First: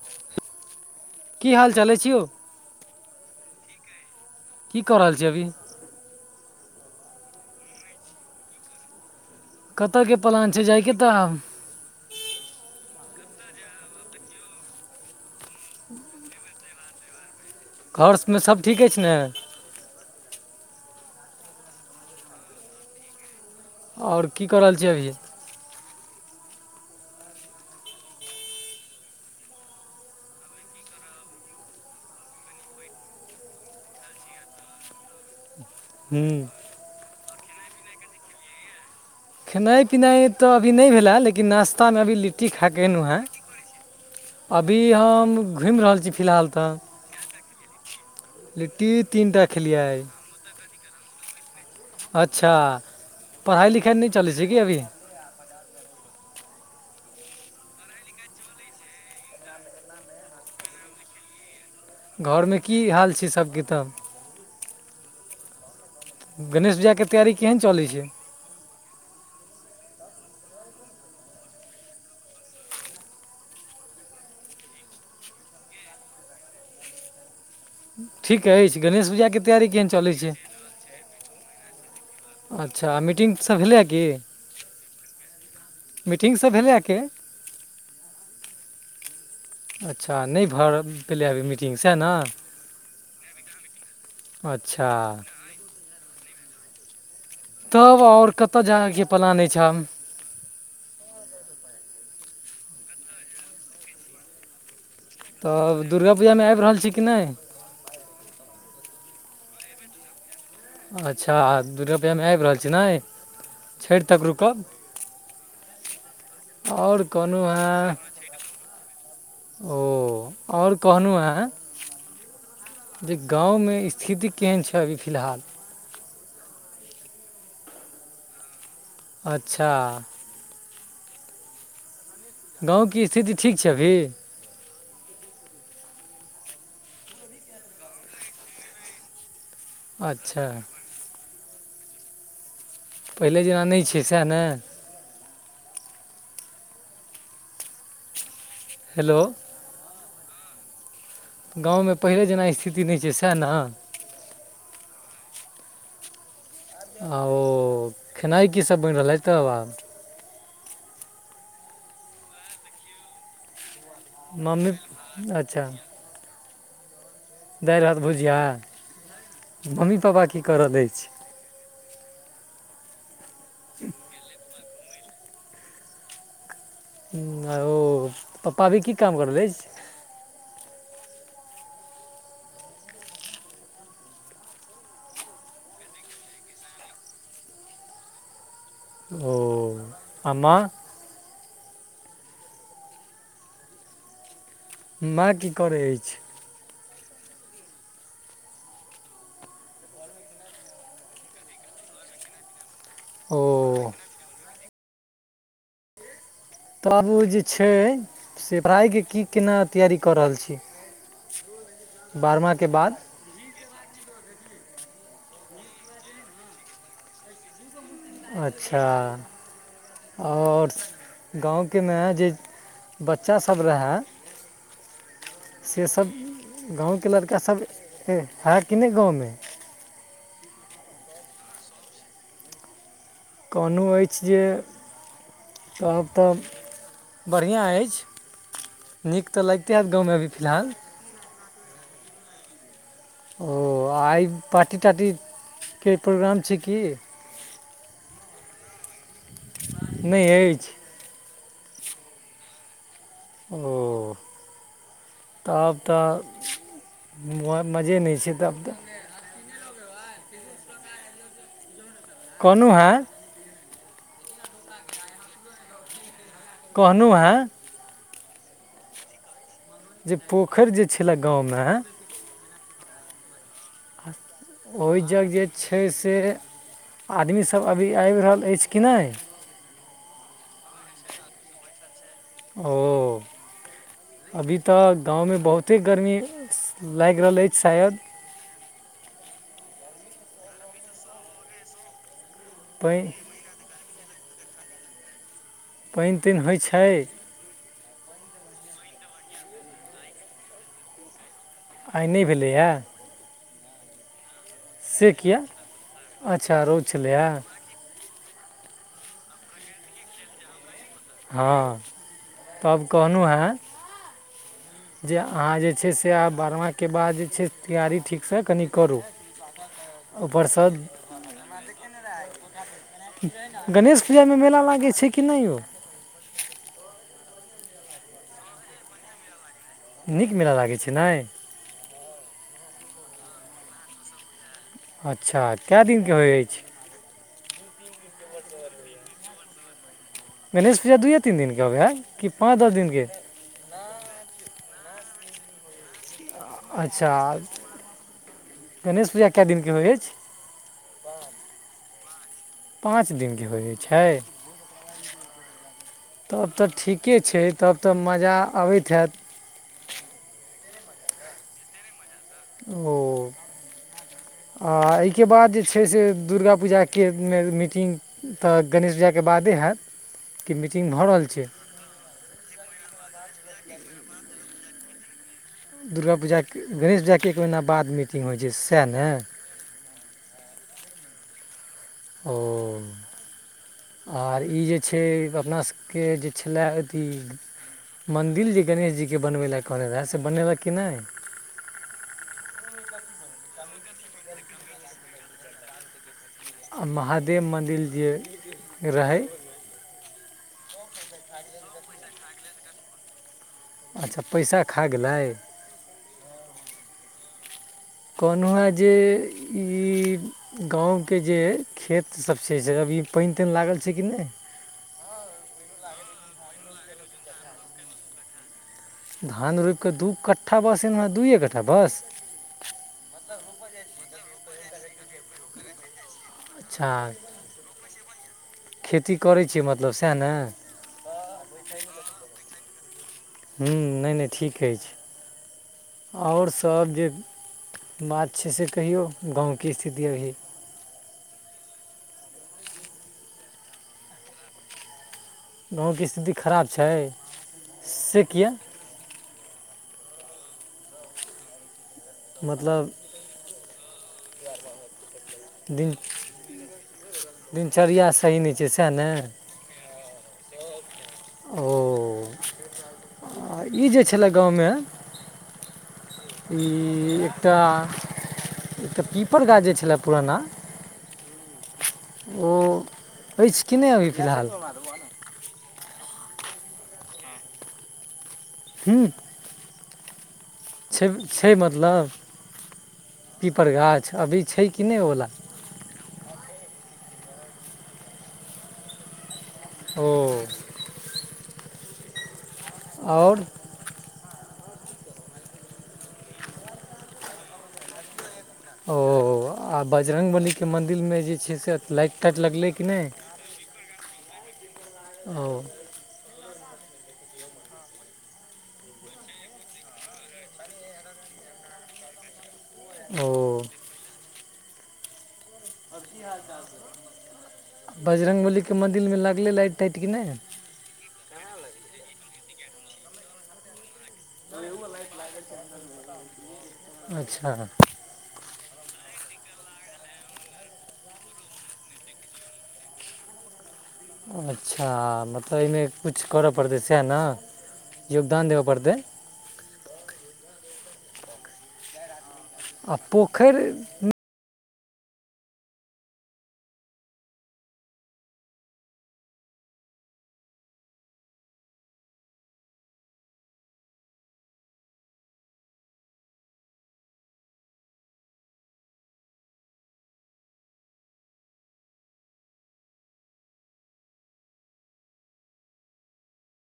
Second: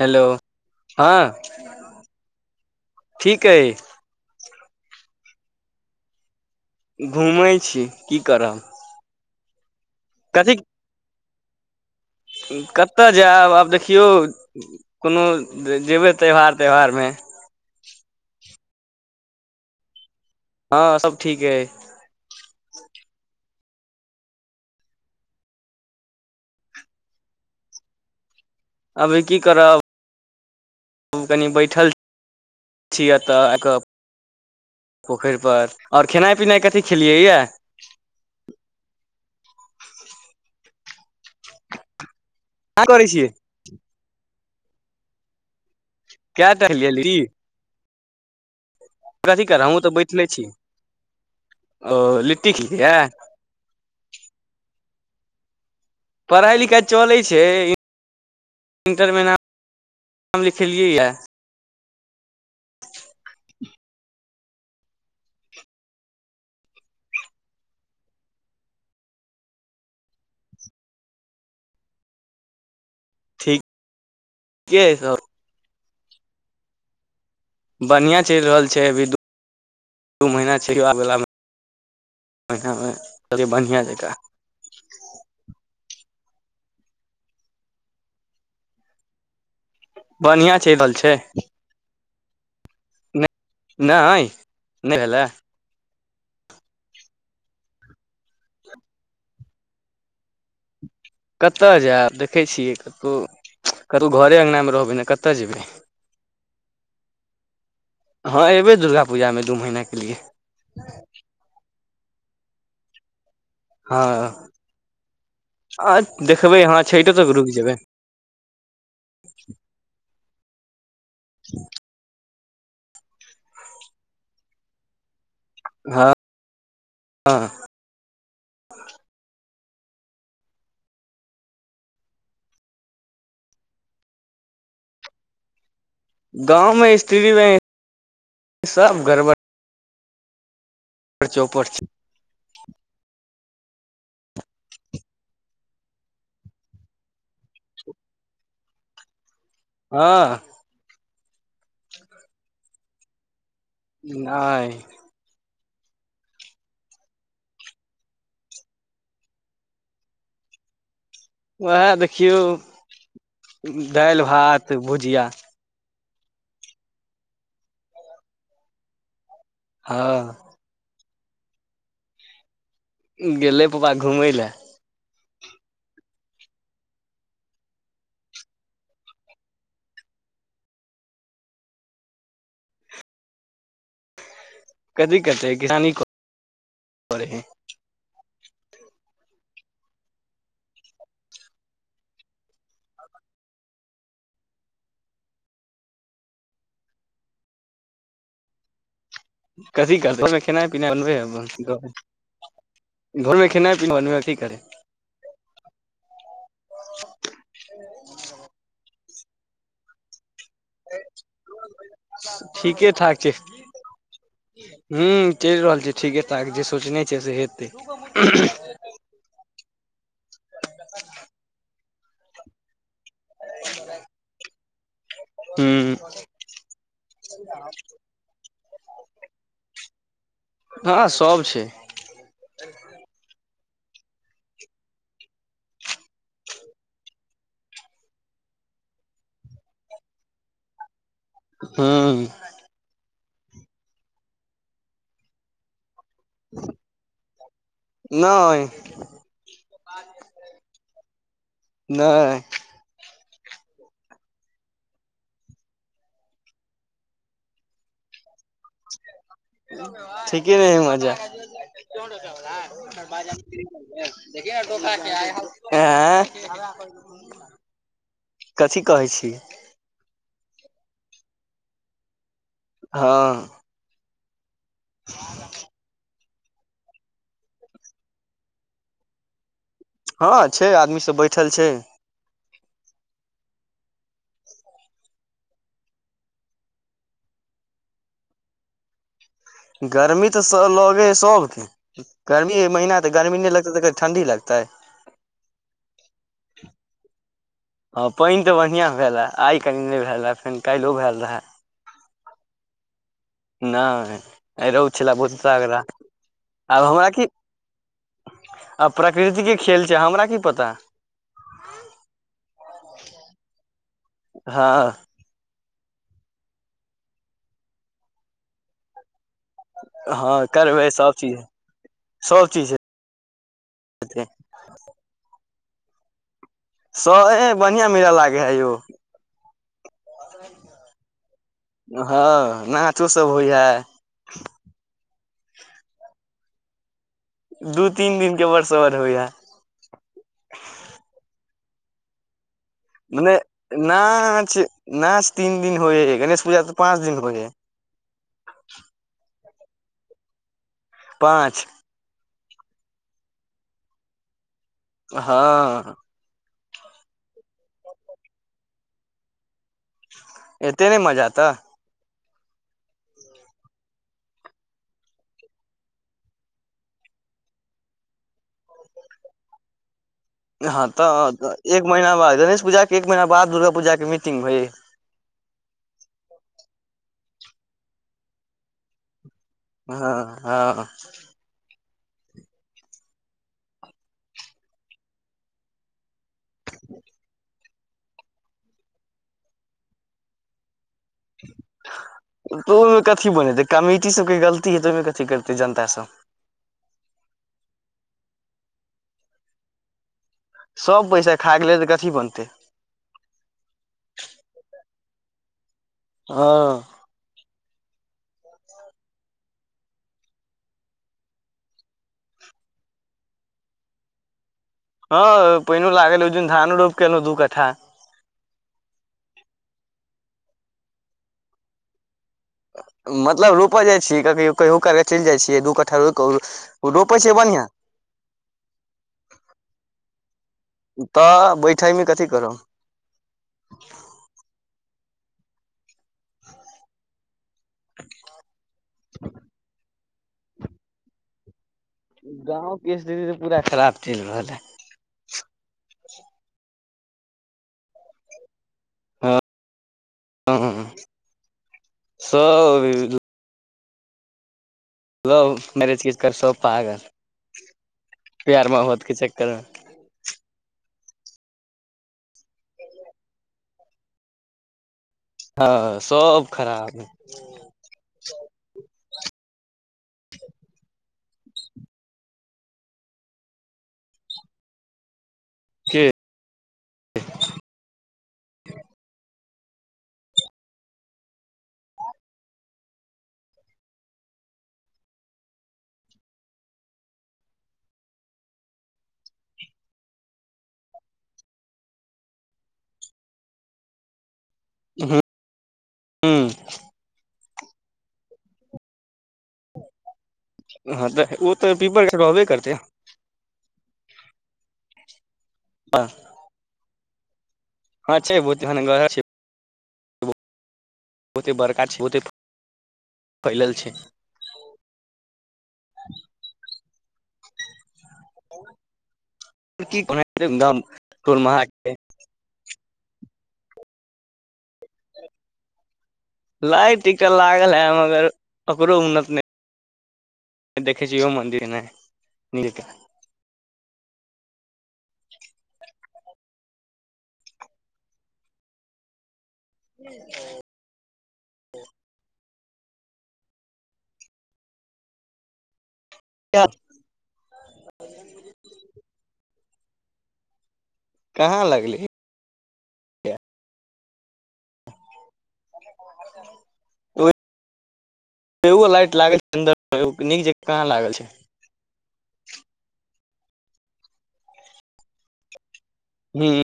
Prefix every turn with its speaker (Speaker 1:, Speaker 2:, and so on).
Speaker 1: Hello हँ
Speaker 2: की हाल चाल अछि यौ
Speaker 1: ठीक अइ।
Speaker 2: की कऽ रहल छी अभी?
Speaker 1: घुमै छी की करब।
Speaker 2: कतय के प्लान
Speaker 1: कथी
Speaker 2: छै जायके तऽ आब।
Speaker 1: कतय जायब आब देखियौ कोनो जेबै त्यौहार त्यौहारमे।
Speaker 2: घर सबमे सब ठीक अछि ने।
Speaker 1: हँ सब ठीक अई।
Speaker 2: आओर की कऽ रहल छैय अभिय?
Speaker 1: अभी की करब। कनि बैठल छी एतऽ आ कऽ पोखैर पर। आओर खेनाइ
Speaker 2: हूँ
Speaker 1: पिनाइ कथी खेलियै यऽ।
Speaker 2: खेनाइ पिनाइ तऽ अभी नहि भेलए लेकिन नाश्तामे अभी लिट्टी खा कऽ
Speaker 1: का
Speaker 2: एयलहु
Speaker 1: करै
Speaker 2: हँ।
Speaker 1: छियै
Speaker 2: अभी हम घुमि रहल छी फिलहाल
Speaker 1: केय टहैलेलहि।
Speaker 2: लिटी ती
Speaker 1: कथी करब हमहूँ तऽ बैठले छी। ओ लिट्टी
Speaker 2: अच्छा
Speaker 1: खेलियै
Speaker 2: पढ़ाई लिखाई नहि चलै छै की अभी?
Speaker 1: पढ़ाई लिखाई चलै छै। इन्टरमे नाम नाम लिखेलियै यऽ
Speaker 2: घरमे की हाल छै सबके तऽ? गणेश पूजा के तैयारी केहन चलै छै?
Speaker 1: ठीक ठीके हइ सब। बढ़ियां चलि
Speaker 2: ठीक
Speaker 1: रहल
Speaker 2: अछि
Speaker 1: छै अभी
Speaker 2: गणेश पूजाके तैयारी केहन चलै छै।
Speaker 1: दू महीना आबैला
Speaker 2: अच्छा
Speaker 1: महीनामे
Speaker 2: मीटिंगसभ
Speaker 1: बढ़िआँ
Speaker 2: भेलैए कि?
Speaker 1: जकाँ
Speaker 2: मीटिंग सब भेलै आके। अच्छा नहि
Speaker 1: बढ़िआँ चलि
Speaker 2: भर
Speaker 1: रहल छै
Speaker 2: पेलैया अभी मीटिंग सऽ नअ।
Speaker 1: नहि नहि भेला।
Speaker 2: तब ओर कतऽ जायके प्लान अछि हम
Speaker 1: कतय जायब देखै छियै कतहु कतहु घरे अङ्गना मे रहबै ने कत
Speaker 2: तब दुर्गा पूजामे आबि रहल छी कि नहि?
Speaker 1: हँ एयबै दुर्गा पूजामे दू महीना के लिए।
Speaker 2: अच्छा दुर्गा पूजामे आबि रहल छी नै छठि
Speaker 1: हँ
Speaker 2: तक रुकब।
Speaker 1: आ देखबै हाँ
Speaker 2: आओर
Speaker 1: छठो तक
Speaker 2: कहलहुँ
Speaker 1: रुकि जेबै।
Speaker 2: हँ ओ आओर कहलहुँ हऽ जे गाँवमे स्थिति केहन छै अभी फिलहाल।
Speaker 1: हँ हँ।
Speaker 2: अच्छा। गाँवके स्थिति ठीक छै अभी?
Speaker 1: गाँंव में स्त्री में सब गड़बड़
Speaker 2: अच्छा।
Speaker 1: चौपट छै।
Speaker 2: पहिले जेना नहि छै सएह ने? हेलो।
Speaker 1: हँ।
Speaker 2: गांवमे पहिले जेना स्थिति नहि छै सएह ने?
Speaker 1: नै।
Speaker 2: आ ओ खेनाइ कीसभ बनि रहलै तब आब?
Speaker 1: उएह देखियौ दालि
Speaker 2: मम्मी
Speaker 1: भात भुजिया।
Speaker 2: अच्छा। दैल भात भुजीया? मम्मी पापा की
Speaker 1: हँ
Speaker 2: करऽ दै छै?
Speaker 1: गेलै पप्पा घुमय लए।
Speaker 2: आ ओ पप्पा अभी की काम करलै?
Speaker 1: कथी करतेै किसानीे [unintelligible] हे।
Speaker 2: ओ आ मां? माँ की करै अछि?
Speaker 1: कथी करत घर मे खेनाइ पिनाइ बनबे ह
Speaker 2: ओ
Speaker 1: घरमे खेनाइ। मनमेठी करै।
Speaker 2: तऽ आब ओ जे छै से पढ़ाइके की केना तैयारी कऽ रहल छी? बारहमाके
Speaker 1: ठीके
Speaker 2: बाद
Speaker 1: ठाक छै। हु चलि रहल छै ठीके ठाक जे सोचने छै से हेतै।
Speaker 2: अच्छा आओर गाँवकेमे जे बच्चासभ रहै से
Speaker 1: हूं
Speaker 2: सब गाँवके लड़कास सभ है कि नहि गाँवमे?
Speaker 1: हँ सब छै।
Speaker 2: कहलू अछि जे कहब तऽ बढ़िआँ अछि नीक तऽ लगिते होयैत गाँवमे अभी फिलहाल?
Speaker 1: ह्म्म।
Speaker 2: ओ आइ पार्टी तार्टीके प्रोग्राम छै की?
Speaker 1: नहि।
Speaker 2: नहि एछ?
Speaker 1: नहि।
Speaker 2: ओ। अब तऽ मजे नहि छै तब तऽ
Speaker 1: ठीके नहि मजा।
Speaker 2: कहलहुँ हेँ
Speaker 1: आँ।
Speaker 2: कहलहुँ हेँ
Speaker 1: कथी कहै छी?
Speaker 2: जे पोखरि जे छलए गाँवमे।
Speaker 1: हँ।
Speaker 2: ओहि जग जे छै से आदमीसभ अभी आबि रहल अछि कि नहि?
Speaker 1: हँ छै आदमी सब बैठल छै।
Speaker 2: ओ। अभी तऽ गाँवमे बहुते गर्मी लागि रहल अछि शायद।
Speaker 1: गर्मी तऽ लगैये है सबके, गर्मी के महीना है
Speaker 2: पानि
Speaker 1: तऽ गर्मी नहि लगतेै तऽ ठंडी लग तै।
Speaker 2: पानि तानि होइ छै?
Speaker 1: हं पानि तऽ बढ़ियां भेले, आइ कनी नहि भेल रहे, फेन काल्हियो भेल रहे।
Speaker 2: आइ नहि भेलैए।
Speaker 1: नै, आई रौद
Speaker 2: से
Speaker 1: छले बहुत
Speaker 2: किया
Speaker 1: तगरा,
Speaker 2: अच्छा रौद
Speaker 1: आब हमरा
Speaker 2: छलैए
Speaker 1: कि आब प्रकृतिके खेल छै, हमरा की पता
Speaker 2: हँ, तब कहलहुं हेँ
Speaker 1: हँ।
Speaker 2: जे अहाँ जे छै से आब बारहमाँके बाद जे छै तैयारी ठीकसँ कनि करू।
Speaker 1: हँ
Speaker 2: उपरसँ
Speaker 1: करबै सब चीज, सब चीज हे
Speaker 2: गणेश पूजामे मेला लागै छै कि नै यौ
Speaker 1: स एंह बढ़िआं मेला लागे है यौ।
Speaker 2: नीक मेला लागै छै नै।
Speaker 1: हँ नाचो सब होइये।
Speaker 2: अच्छा, कए दिनके होइ अछि।
Speaker 1: दू तीन दिन के बर सवर होइये।
Speaker 2: गणेश पूजा दुइये तीन दिनके होबै हइ कि पाँच दस दिनके
Speaker 1: नहि नाच, नाच तीन दिन होइये, गणेश पूजा तऽ पाँच
Speaker 2: अच्छा
Speaker 1: दिन के होइये।
Speaker 2: गणेश पूजा कए दिनके होइत अछि?
Speaker 1: पाँच।
Speaker 2: पाँच दिनके हो जाइ छै?
Speaker 1: हँ।
Speaker 2: तब तऽ ठीके छै, तब तऽ मजा अबैत हैत।
Speaker 1: एते नै मजा तऽ।
Speaker 2: ओ। आ एहिके बाद जे छै से दुर्गा पूजाके मीटिंग तऽ गणेश पूजाके बादे हयत कि
Speaker 1: हँ
Speaker 2: मीटिंग भऽ रहल छै।
Speaker 1: तऽ एक महीना बाद गणेश पूजा के एक महीना बाद दुर्गा पूजा के मीटिंग होइ।
Speaker 2: दुर्गा पूजाके गणेश पूजाके एक महीना बाद मीटिंग होइ छै सएह ने।
Speaker 1: हँ हँ।
Speaker 2: ओ। आर ई जे छै अपना सभके जे छलय अथी मन्दिर जे गणेश जीके बनबै ले कहने रहै से बनेलक कि नहि?
Speaker 1: दुर तऽ ओहिमे कथी बनेतै, कमिटी सबके गलती है तऽ ओहिमे कथी करतै जनता सब।
Speaker 2: आ महादेव मन्दिर जे रहै
Speaker 1: सभ पैसा खा गेलै तऽ कथी बनतै
Speaker 2: अच्छा पैसा खा गेलै।
Speaker 1: हँ।
Speaker 2: कहलहुँ हँ जे ई गाँवके जे खेत सब छै से अभी पानि तानि लागल छै कि नहि।
Speaker 1: हं पैनो लागल, ओहि दिन धानो रोपिके एलहुं दू कठा।
Speaker 2: धान रोपि कऽ दू कट्ठा बस एक दिन मे दुइए कट्ठा बस
Speaker 1: मतलब रोपऽ जाय छियै की कहियो काल चलि जाइ छियै दू कट्ठा रो कहू
Speaker 2: अच्छा
Speaker 1: उ रोपै छैय बढ़िआँ।
Speaker 2: खेती करै छियै मतलब सएह ने।
Speaker 1: तऽ बैठेमे कथी करब।
Speaker 2: हूँ नहि-नहि ठीक अछि आओर सब जे बात छैयसे कहियौ गाँवके स्थिति अभी।
Speaker 1: गांव के स्थिति तऽ पूरा खराब चलि रहल है।
Speaker 2: गाँवके स्थिति खराब छैय से किए? मतलब
Speaker 1: [inaudible] लव
Speaker 2: [inaudible] दिन
Speaker 1: मैरेज के चक्कर सब पागल
Speaker 2: दिनचर्या सही नहि छैय
Speaker 1: प्यार
Speaker 2: सएह
Speaker 1: मोहब्बत
Speaker 2: ने।
Speaker 1: के चक्कर मे
Speaker 2: ओ ई जे छलय गाँवमे
Speaker 1: हँ सब
Speaker 2: ई
Speaker 1: खराब है
Speaker 2: एकटा एकटा पीपर गाछ जे छलै पूराना ओ ऐछ की नहि अभी फिलहाल।
Speaker 1: के
Speaker 2: हूँ। छैय छैय मतलब पीपर गाछ अभी छैय कि नहि ओला ओऽ। आओर
Speaker 1: उहू हू
Speaker 2: ओ आ बजरङ्ग बलीके
Speaker 1: हँ
Speaker 2: मन्दिलमे
Speaker 1: तऽ
Speaker 2: जे
Speaker 1: ओ
Speaker 2: छैय
Speaker 1: तऽ
Speaker 2: से
Speaker 1: पीपर
Speaker 2: लाइट ताइट
Speaker 1: रहबे
Speaker 2: लगलै
Speaker 1: करतै
Speaker 2: कि नहि। औ।
Speaker 1: अः हँ छैय बहुत झनगड़ छैय। बहुते बड़का छैय बहुते
Speaker 2: ओ
Speaker 1: फैलल छैय।
Speaker 2: बजरङ्गबलीके मन्दिलमे लगलै लाइट टाइट कि नहि।
Speaker 1: दम [inaudible]
Speaker 2: तऽ उहो लाइट लागे छैय।
Speaker 1: लाइट ईकटा लागल है मगर ओकरो उन्नति नहि देखै छिय ओहो मन्दिर में निलके
Speaker 2: अच्छा मतलब एहिमे किछु करऽ पड़तै सएह ने योगदान देबऽ पड़तै।
Speaker 1: [inaudible]
Speaker 2: आ पोखरि
Speaker 1: [inaudible] कहाँ लगले। [inaudible] एगो लाइट लागल छैय अंदर मे नीक जेका कहाँ लागल छैय। हूं।